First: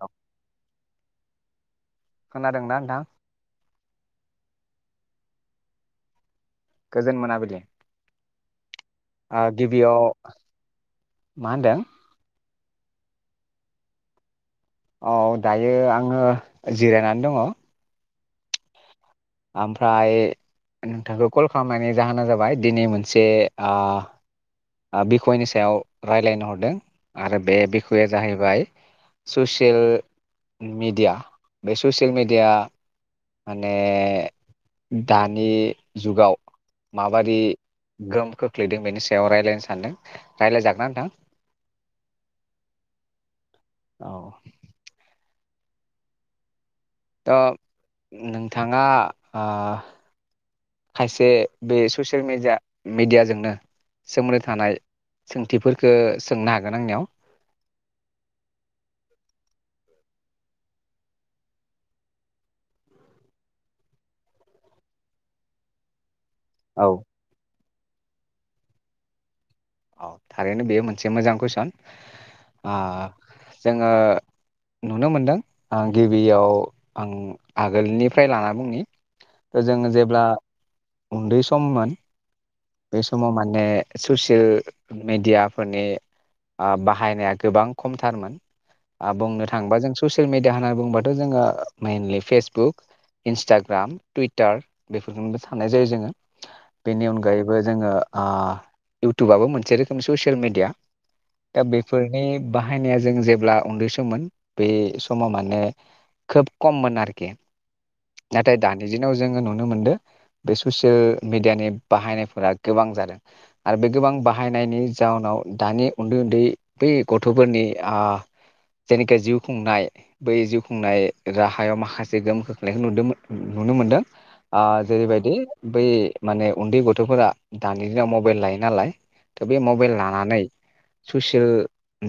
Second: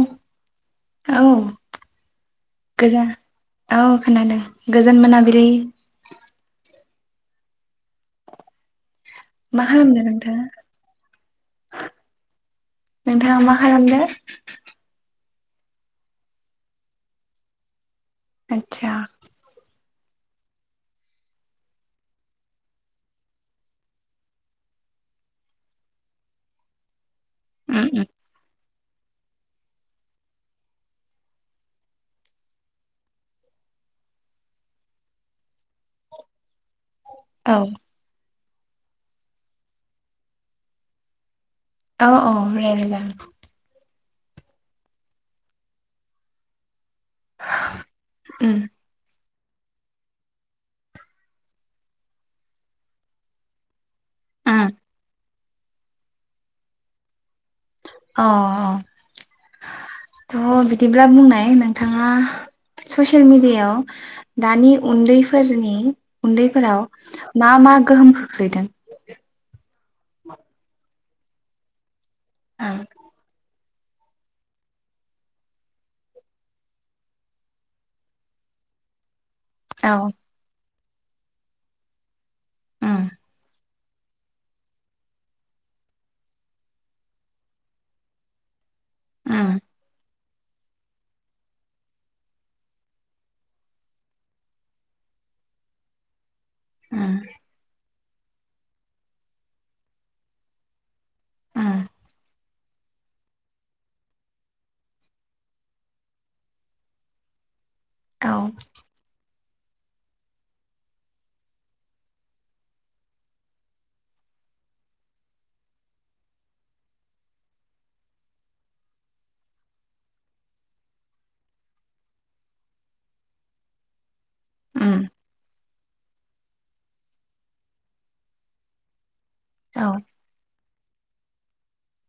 औ। औ। खोनादोंना नोंथां गोजा औ खोनादों। गोजोन मोनाबिलि। गोजोन मोनाबिलि। ओ मा खालामदों गिबियाव नोंथाङा मा होनदों? नोंथाङा मा खालामदो? औ दायो आङो जिरायनानै दङ। आतसा। ओमफ्राय नोंथांखौ कल खालामनायनि जाहोना जाबाय दिनै मोनसे ओ ओ बिखयनि सायाव रायलायनो हरदों। आरो बे उम बिखयआ उम जाहैबाय ससियेल मिडिया बे ससियेल मिडिया माने दानि जुगाव माबायदि औ गोहोमखो खोख्लैदों बेनि सायाव रायज्लायनो सानदों रायज्लायजागोन नोंथां? अ अ रायलायजागोन। औ। थ' उम नोंथाङा ओ खायसे बे ससियेलडिया मेडियाजोंनो सोमोन्दो उम थानाय सोंथिफोरखौ सोंनो हागोन आंनियाव। औ औ थ बिदिब्ला बुंनाय नोंथाङा ससियेल मिडियाायाव दानि उन्दैफोरनि उन्दैफोराव औ मा मा गोहोम खोख्लैदों औ थारैनो बे मोन मोनसे मोजां कुइसन। ओ। जोङो नुनो मोनदों आ गिबियाव आं आगोलनिफ्राय ला बुंनि जोङो औ जेब्ला उन्दै सममोन बे उम समाव माने ससियेल मेडियाफोरनि ओ बाहायनाया गोबां खमथारमोन। बुंनो उम थाङोबा जों ससे ससियेल मिडिया होनना बुंङोबाथ' जोङो मेइेनलि फेसबुक इन्सटाग्राम टुइटार बेफोरखौनोबो साननाय जायो जोङो। बिनि उम अनगायै ओ आ इउटुबाबबो मोनसे रोखोमनि ससियेल मिेडिया दा उम बेफोरनि बाह बाहायनाया जों जेब्ला उन्दै सममोन बे समा माने खोब खममोन आरोखि औ नाथाय दानि दिनाव जोङो नु नुनो मोनदो बे मियानि बाहायना फोर गोबां जादों आरो बे गोबां बाहायनायनि जाउनाव दानि उन्दै उन्दै बै गथ'फोरनि जेनिखि जिउ खुंनाय बै जिउ खुंनाय राहायाव माखासे गोहोम खोख्लैनायखौ नुदो नुनो मोनदों आ उम जेरैबायदि बै माने उन्दै गथ'फोरा दानि दिनाव मबाइल लायो नालाय दा बे औ मबाइल लानानै ससियेल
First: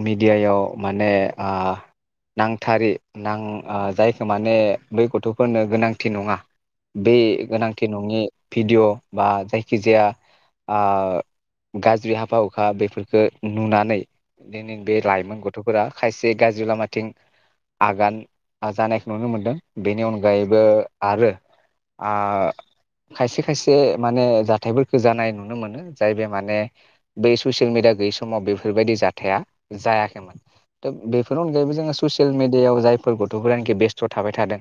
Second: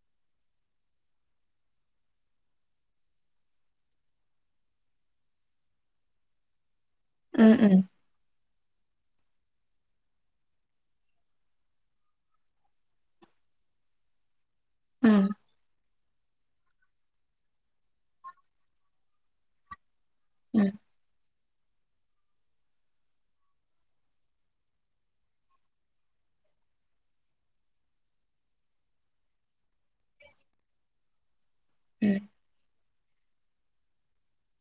मेडियायाव माने आ नांथारै नां जायखौ माने बै गथ'फोरनो गोनांथि नङा बे उम उम गोनांथि नङि भिडिय बा जायखिजाया ओ गाज्रि हाबा हुखा बेफोरखो नुनानै देनोंदे उम लाइमोन गथ'फोरा खायसे गाज्रि लामाथिं आगान आ जानायखौ नुनो मोनदों बेनि अनगायै गायैबो उम आरो आ खायसे खायसे माने जाथायफोर जानाय नुनो मोनो जाय बे माने बै ससियेल मिडिया गैयै समाव बेफोरबायदि जाथाया जायाखैमोन दा बेफोर फोरनि अनगायै जोङो उम ससियेल मिडियायाव जाय गथ'फोरानोखि बेस्थ' थाबाय थादों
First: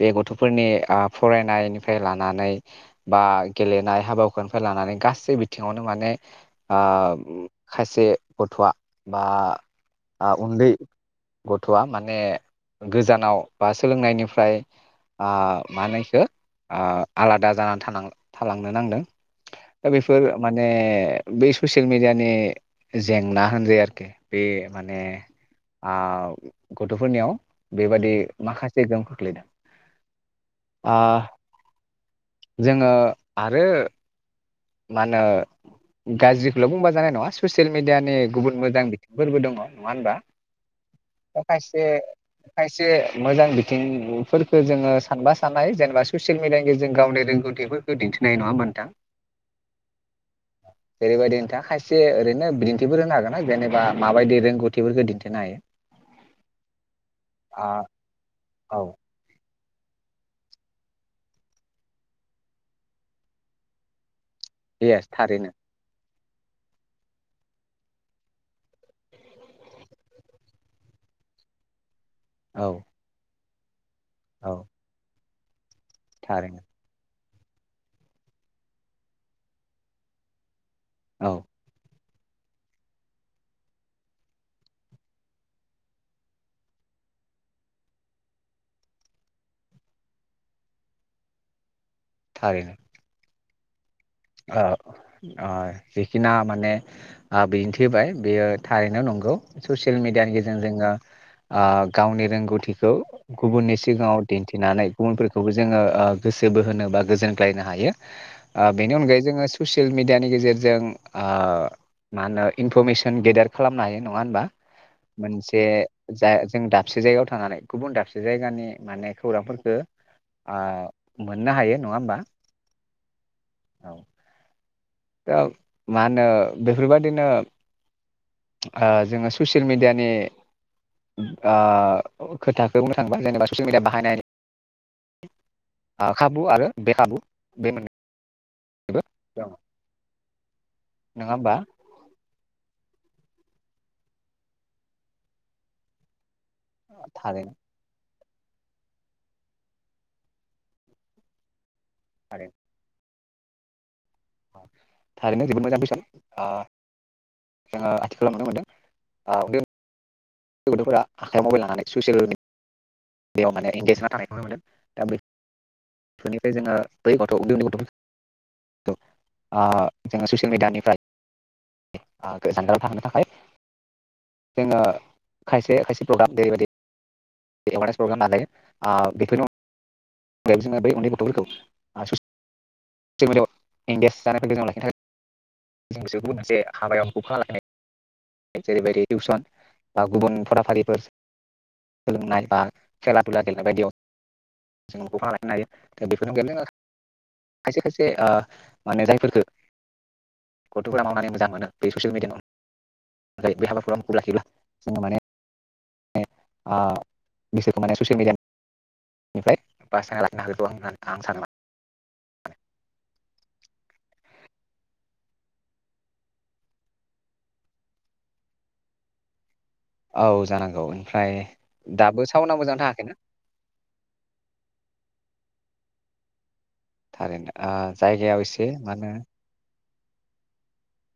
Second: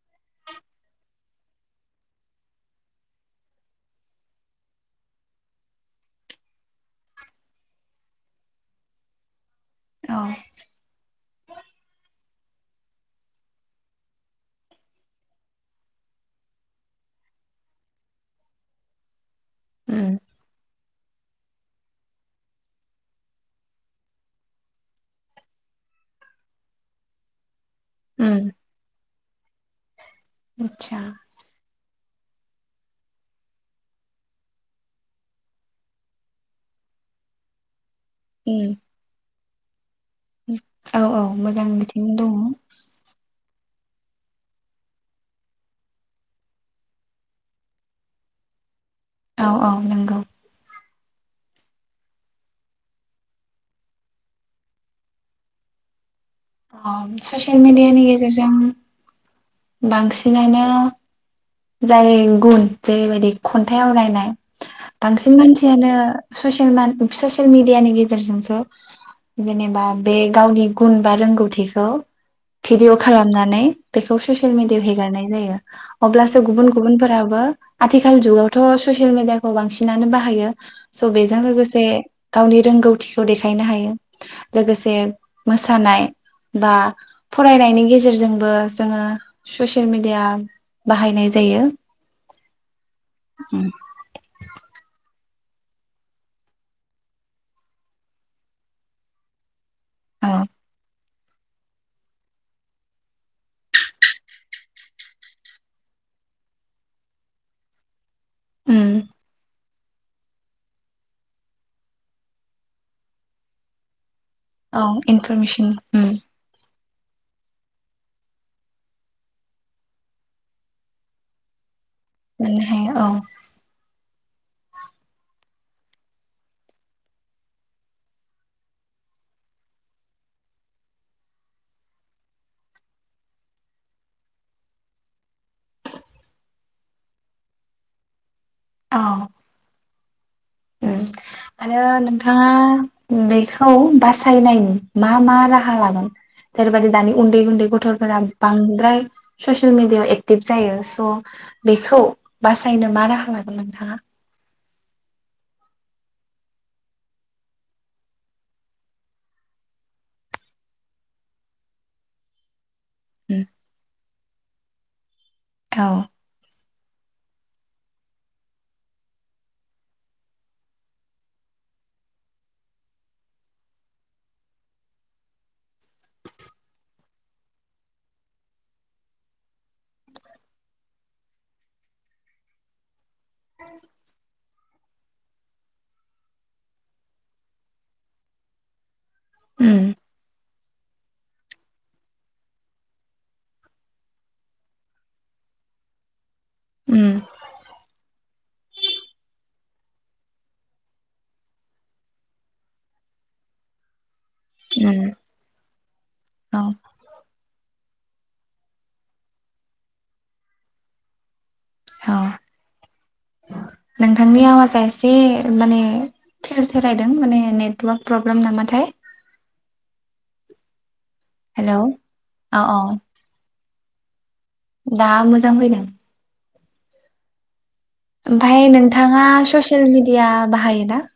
बे गथ'फोरनि आ फरायनायनिफ्राय लानानै बा गेलेनाय हाबा हु खानिफ्राय लानानै गासै बिथिङावनो माने ओ खायसे गथ'आ बा औ ओ उन्दै गथ'वा माने गोजानाव बा सोलोंनायनिफ्राय ओ माहोनो एखौ आलादा जानानै थां थालांनो नांदों दा उम बेफोर माने बे ससियेल मेडियानि जेंना होनजायो आरोखि बे माने आ गथ'फोरनियाव बेबादि उम माखासे गो गोग्लैदों आतसा जोङो आरो मा होनो गाज्रिखौल' बुंबा जानाय नङा ससियेल मिड दियानि गुबुन मोजां बिथिंफोरबो दङ नङा होमबा औ औ मोजां खायसे बिथिं दङ खायसे मोजां बि बिथिंफोरफोरखो जोङो सानबा साननो हायो जेनेबा ससियेल मिडियानि गेजेरजों गावनि रोंगौथिफोरखौ दिन्थिनो हायो नङा नोंथां औ औ नंगौ जेरैबायदि नोंथाङा खायसे ओरैनो बिदिन्थिफोर होनो हागोन ना जेनेबा माबायदि रोंगौथिफोरखौ दिन्थिनो हायो। अ ससियेल आ मिडियानि गेजेरजों औ बांसिनानो जाय गुन जेरैबायदि खन्थाइ आवरायनाय येस बांसिन थारैनो मानसियानो ससियेल मान ससियेल मिडियानि गेजेरजोंसो जेनेबा बे गावनि गुन बा रोंगौथिखौ औ भेदिअ खालामना नै ससेल औ मिडियाआव हेगारनाय जायो अब्लासो थारैनो गुबुन गुबुनफोरा बो आथिखाल जुगावथ' ससियेल मिदियाखौ बांसिनानो बाहायो स' बेजों औ लोगोसे गावनि रोंगौथिखौ देखायनो हायो लोगोसे मोसानाय बा फरायनायनि गेजेरजोंबो जोङो ससियेल मिडिया बाहायनाय जायो । थारैनो उम ओ ओ जिखिना माने ओ बिदिन्थि होबाय बेयो थारैनो नंगौ । ससियेल औ मिडियानि गेजेरजों जोङो । ओ गावनि रोंगौथिखौ गुबुननि सिगाङाव दिन्थिनानै गुबुनफोरखौबो जोङो ओ गोसो बोहोनो बा गोजोनग्लायनो हायो । बेनि उम अनगायै जोङो ससियेल मिडियानि गेजेरजों ओ मा होनो इनफरमेसन गेदार खालामनो हायो । नङा होनबा औ मोनसे इनफरमेसन उम जा जों दा दाबसे जायगायाव थानानै गुबुन दाबसे जायगानि माने खौरांफोरखो ओ मोननो हायो । नङा ओमबा मोननो हायो औ दा मा होनो बेफोरबायादिनो ओ जोङो ससियेल मिडियानि ओ खोथाखौ बुंनो थाङोबा जेनेबा ससियेल मिडिया बाहायनाय खाबु आरो बे खाबु बे मोन बो औ दं उम नङा होमबा आरो नोंथाङा बेखौ बासायनायनि मा मा राहा लागोन [unintelligible] दानि उन्दै थारैनो उन्दै गथ'फोरा बांद्राय ससियेल मिडियायाव एक्टिभ जायो स' बेखौ थारैनो बासायनो मा राहा ला गोन नोंथांआ थारैनो जोबोद मोजां कुयसन ओ जोङो आथिखालाव नुनो मोनदों [unintelligible] गथ'फोरा आखायाव मबाइल लानानै सुसियेल बेयाव माने इंगेज जाना थानायखौ नुनो मोनदों । दा बेख औ फोरनिफ्राय जोङो बै गथ' उन्दै उन्दै गथ' [unintelligible] ओ जोङो ससियेल मिडियानिफ्राय ओ गोजानदाव थानो थाखाय जोङो खायसे खायसे प्रग्राम जेरैबायदि एवारनेस प्रग्राम लानाय ओ बेफोरनि अनगायैबो जोङो बै उन्दै गथ'फोरखौ ओ ससियेल मिडियाव एंगेज जानायफोरखौ जों लाखिनो थाखाय जों बिसोरखौबो मोनसे हाबायाव फौ खा लाखिनाय जेरैबायदि टिउसन उम बा गुबुन फरा फारिफोर सोलोंनाय बा खेला दुला गेलेनाय बायदियाव जों [unintelligible] लाखिनो हायो बेफ गोहोम गेब जोङो उम खायसे खायसे ओ माने जायफोरफोरखो गथ'फोरा मावनानै मोजां मोनो बे ससियेल मिडियामाव [unintelligible] बे हाबाफोराव आंखौ लाखिब्ला उम औ ओ बिसोर माने ससियेल मिडियानिफ्राय बासायना लाखिनो हागोन खौ आं सानो माने औ नोंथांनि आवाजआ एसे माने थेर थेरायदों माने नेटवार्क प्रब्लेम नामाथाय औ जानांगौ न फ्राय हेलौ दाबो सावना औ मोजां औ थाङाखैना? दा मोजां फैदों। थारैनो। जायगायाव एसे ओमफाय मा होनो नोंथाङा ससियेल मिडि इया बाहायोना?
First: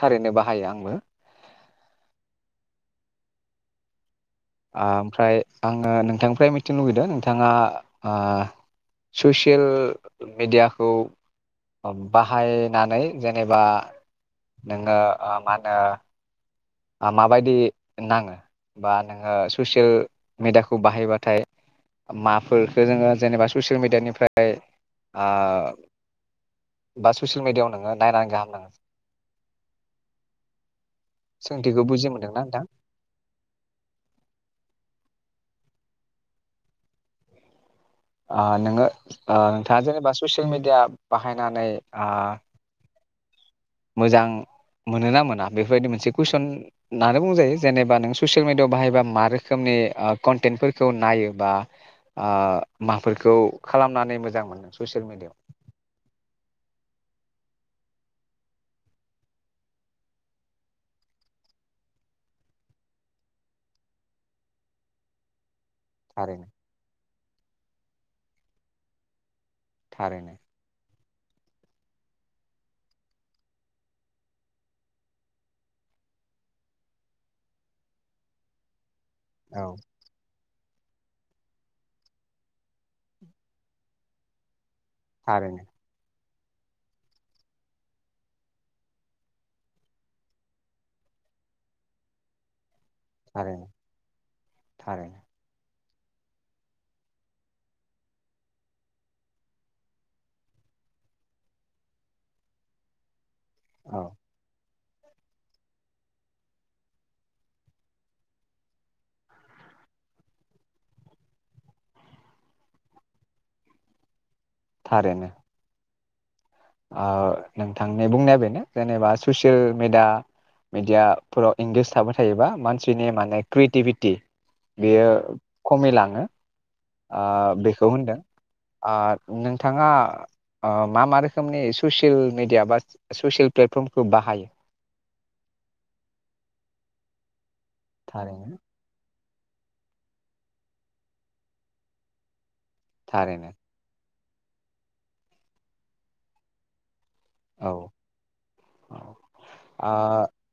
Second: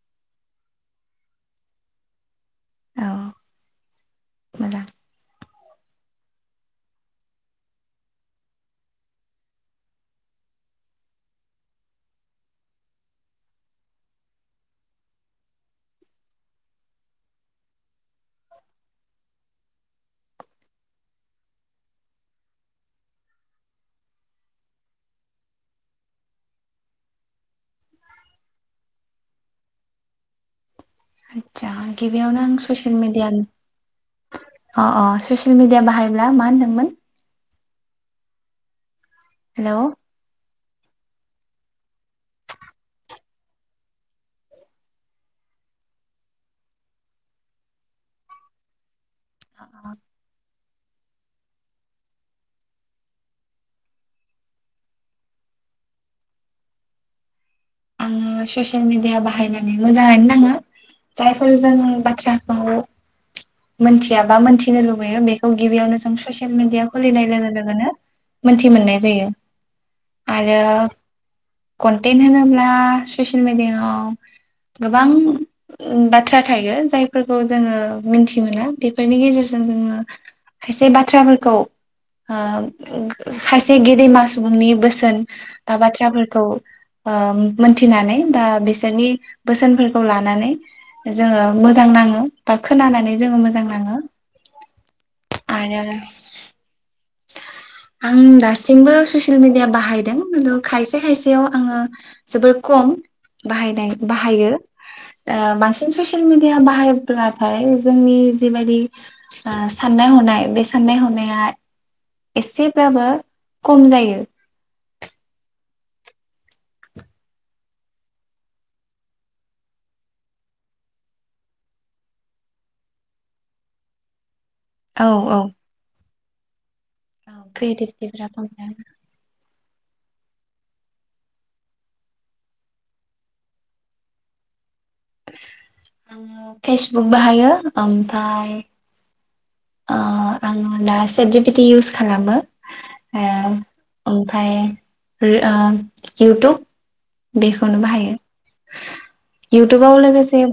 थारैनो बाहायो आंबो। औ ओ मोजां ओमफ्राय आङो नोंथांनिफ्राय मिथिनो लुुबैदों नोंथाङा ओ सुसेल मेडियाखौ बाहायनानै जेनेबा नोङो ओ मा होनो ओ माबायदि नाङो बा नोङो सुसेल मिडाखौ बाहायबाथाय माफोरखो जोङो जेनेबा ससियेल मिडियानिफ्राय आब बा ससियेल मिडाव नोङो नायनानै गाहाम नाङो? आतसा सोंथिखौ बुजि गिबियावनो मोनदोंना आं नोंथां ससियेल मिडियानि अ अ ससियेल मिडिया बाहायब्ला मा होनदोंमोन? अ नोङो ओ हेलौ नोंथाङा जेनेबा ससियेल मेड या बाहायनानै आ मोजां मोनो ना मोना बेफोरबायदि मोनसे कुइसन होननानै बुंजायो जेनेबा नों ससियेल मिडियाव बाहायबा मा रोखोमनि ओ कन्टेन्टफोरखौ नायो बा ओ माफोरखौ खालामनानै मोजां मोनदों ससियेल मिडियाव? आङो ससियेल मिडिया बाहायनानै मोजाङानो नाङो जायफोर जों बाथ्राखौ मोनथिया बा मोनथिनो लुबैयो बेखौ गिबियावनो जों थारैनो ससियेल मिडिया खुलिनाय लोगो लोगोनो मोनथि मोननाय जायो। थारैनो आरो कनटेन्ट होनोब्ला ससियेल मिडियाव गोबां ओ बाथ्रा थायो जायफोरखौ जोङो मिनथि मोना बे फोरनि गेेजेरजों औ जोङो खायसे बाथ्राफोरखौ खायसे गेदेमा सुबुंनि बोसो थारैनो [inaudible] बाथ्राफोर खौ मोनथिनानै बा बिसोरनि बोसोनफोरखौ लानानै जोङो मोजां नाङो बा खोनानानै जोङो मोजां थारैनो नाङो थारैनो आरो आं दासिमबो ससियेल मिडिया बाहायदों खिन्थु खायसे खायसेयाव आङो जोबोर खम। बाहायनाय औ बाहायो। आ बांसिन ससिल मिडिया बाहायब्लाथाय जोंनि जिबायदि साननाय हनाय बे साननाय हनाया एसेब्लााबो खम जायो। थारैनो। नोंथांनि बुंनाया बेनो जेनेबा ससियेल मेडिया मिडियाफोराव इंगेज थाबाय थायोबा मानसिनि माने क्रियेटिभिटि। औ बेयो औ खमि लाङो बेखौ होनदों क्रियेटिभिटिफोरा खम जायो नोंथाङा मा मा रोखोमनि ससियेल मिडिया बा ससियेल प्लेटफर्मखौ बाहायो। आङो फेसबुक बाहायो थारैनो ओमफ्राय ओ आङो दा सेटि बिदि इउस खालामो। थारैनो ओ। ओमफ्राय ओ इउटुब। बेखौनो औ बाहायो औ इउटुबाव ओ लोगोसे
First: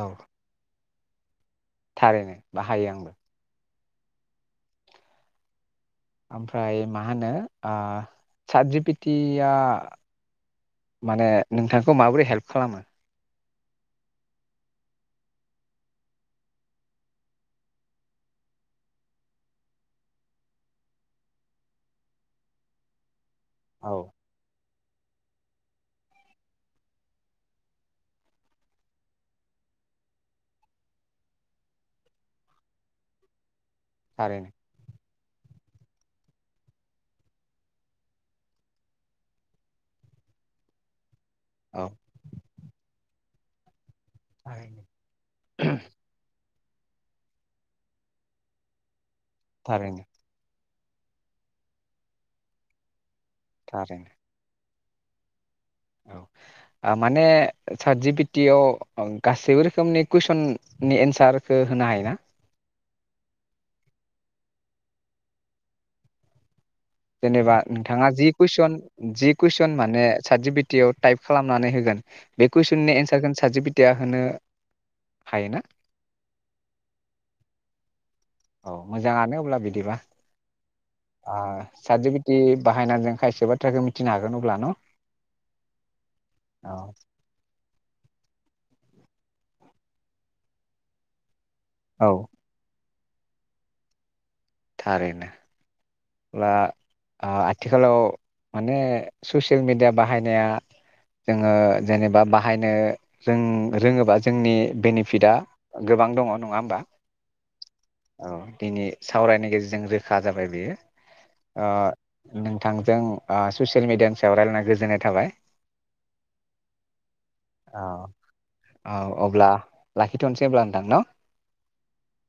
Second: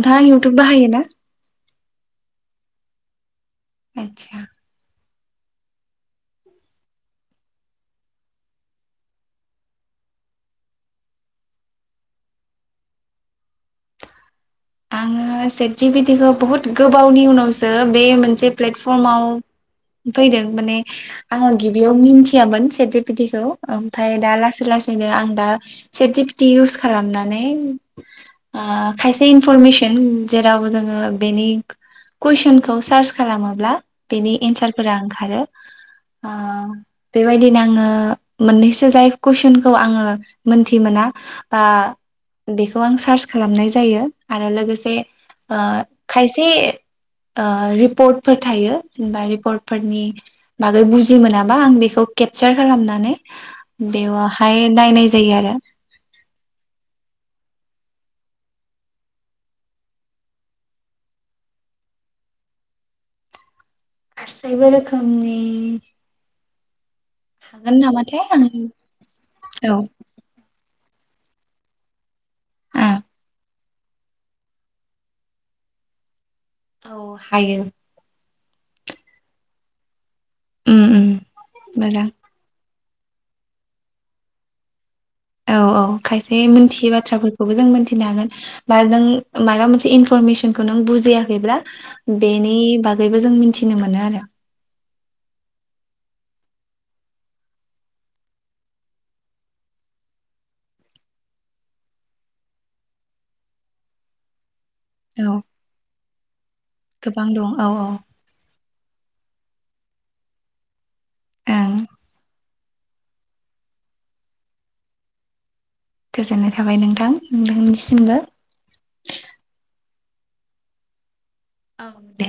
औ इउटुब बाहायो ना। थारैनो बाहायो आंबो। आतसा। ओमफ्राय मा होनो ओ सादजि पेथिया माने नोंथांखौ माबोरै हेल्प खालामो। आङो सेटजि पिटिखौ बुहुत गोबावनि उनावसो बे मोनसे प्लेटफर्माव फैदों माने आङो गिबियाव मिथियामोन सेज पिटिखौ खौ औ ओमफ्राय दा लासै ला आं दा सेटि पिदि इवुस खालामनानै ओ खायसे इ इनफरमेसन जेराव जोङो बेनि कुइसनखौ सार्च खालामोब्ला। बिदि थारैनो एनसारफोरा ओं। आरो ओ बेबायदिनो आङो मोननैसो जाय कुइसनखौ आङो मोनथि मोना। बा औ बेखौ आं। सार्च खालामनाय जायो। आरो थारैनो लोगोसे ओ खायसे। ओ रिपर्टफोर थायो। जेनेबा थारैनो रिपर्टफोरनि। बागै बुजि मोनाबा आं बेखौ केपचार खालामनानै थारैनो बेवाहाय दायनाय जायो आरो औ आ माने सारज बिटियाव गासैबो रोखोमनि कुइसननि एन्सारखौ होनो हायोना? गासैबो रोखोमनि जेनेबा हागोन नोंथाङा नामाथाय जि आं कुइसन जि कुइसन औ माने सार्टिजिपि ति आव टाइप खालामनानै होगोन बे आ कुइसननि एन्सारखौ सासे पिटिया होनो हायोना? औ हायो औ मोजाङानो अब्ला बिदिबा उम उम आ सारत मोजां जिबिटि बाहायना जों खायसे बाथ्राखौ मिथिनो हागोन अब्ला न'? औ औ खायसे औ मोनथियै बाथ्राफोरखौबो जों मोनथिनो हागोन बा जों माबा मोनसे इनफरमेसनखौ नों बुजियाखैब्ला औ बेनि बाग बेबो जों मिथिनो मोनो आरो थारैनो ब्ला आ आथिखालाव माने ससियेल मेडिया बाहायनाया जोङो जेनेबा बाहायनो रों रोङोबा जोंनि बेनिफिटआ औ गोबां दङ नङा गोबां दं औ औ सावरायनायनि गेजेरजों रोखा जाबाय बेयो ओ ओं नोंथांजों ओ ससियेल मिडियानि सायाव रायलायना गोजोननाय थाबाय। गोजोननाय थाबाय नोंथां औ नोंथांनिसिमबो औ अब्ला लाखिथ'नोसै हब्ला नोंथां न' औ दे